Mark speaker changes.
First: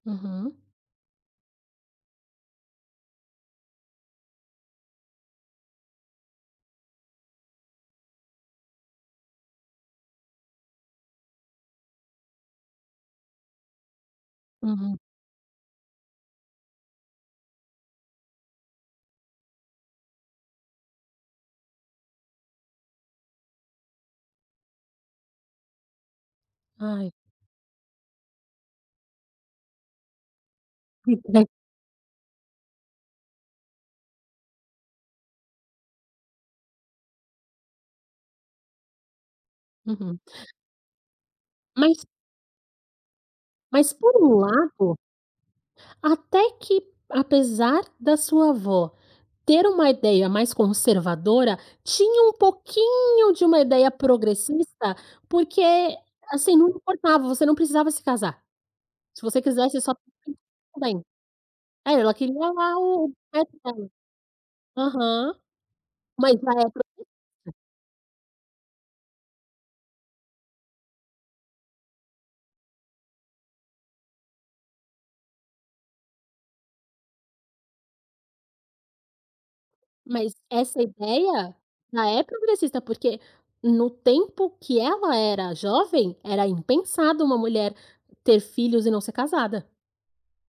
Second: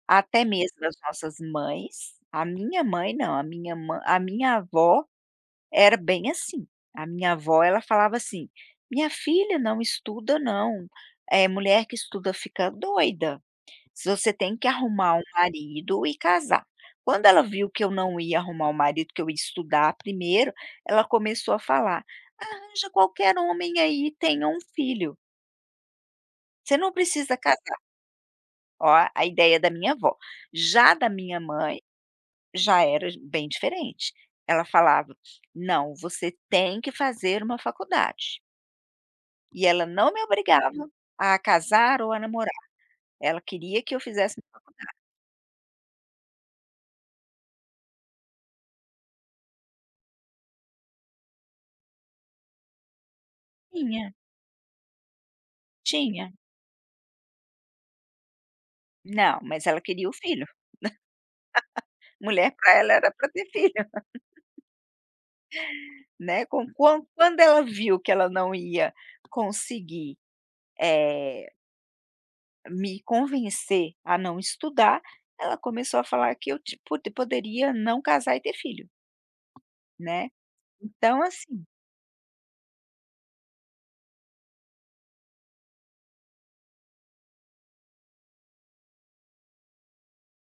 Speaker 1: Até
Speaker 2: Uhum.
Speaker 1: mesmo as nossas mães. A minha mãe, não, a minha mãe a minha avó era bem assim. A minha avó, ela falava assim: "Minha filha, não estuda não. Eh, mulher que estuda fica doida. Se você tem que
Speaker 2: Uhum.
Speaker 1: arrumar um marido e casar". Quando ela viu que eu não ia arrumar um marido, que eu ia estudar primeiro, ela começou a falar: "Arranja qualquer homem aí e tenha um filho" "você não
Speaker 2: Ai.
Speaker 1: precisa casar". Ó, a ideia da minha avó. Já da minha
Speaker 2: [unintelligible]
Speaker 1: mãe, já era j bem diferente. Ela falava: "Não, você tem que fazer uma faculdade". E ela não
Speaker 2: Uhum.
Speaker 1: me obrigava a casar
Speaker 2: Mas
Speaker 1: ou a namorar. Ela queria que
Speaker 2: Mas
Speaker 1: eu
Speaker 2: por
Speaker 1: fizesse
Speaker 2: um
Speaker 1: faculdade.
Speaker 2: lado até que, apesar da sua avó ter uma ideia mais conservadora, tinha um pouquinho de uma ideia
Speaker 1: Tinha.
Speaker 2: progressista, porque,
Speaker 1: Tinha.
Speaker 2: assim, não importava, você não precisava se casar. Se
Speaker 1: Não,
Speaker 2: você
Speaker 1: mas
Speaker 2: quisesse
Speaker 1: ela
Speaker 2: só [unintelligible]
Speaker 1: queria o
Speaker 2: tudo
Speaker 1: filho.
Speaker 2: bem. É, ela queria
Speaker 1: Mulher, pra
Speaker 2: lá
Speaker 1: ela, era
Speaker 2: o.
Speaker 1: para ter filho.
Speaker 2: [unintelligible] Aham, uma
Speaker 1: Né? Com
Speaker 2: ideia progressista.
Speaker 1: qua quando ela viu que ela não ia conseguir, eh me convencer a não estudar, ela começou a falar que eu, tipo, poderia não casar e ter filho. Né?
Speaker 2: Mas essa
Speaker 1: Então
Speaker 2: ideia
Speaker 1: assim
Speaker 2: ja é progressista, porque, no tempo que ela era jovem, era impensado uma mulher ter filhos e não ser casada.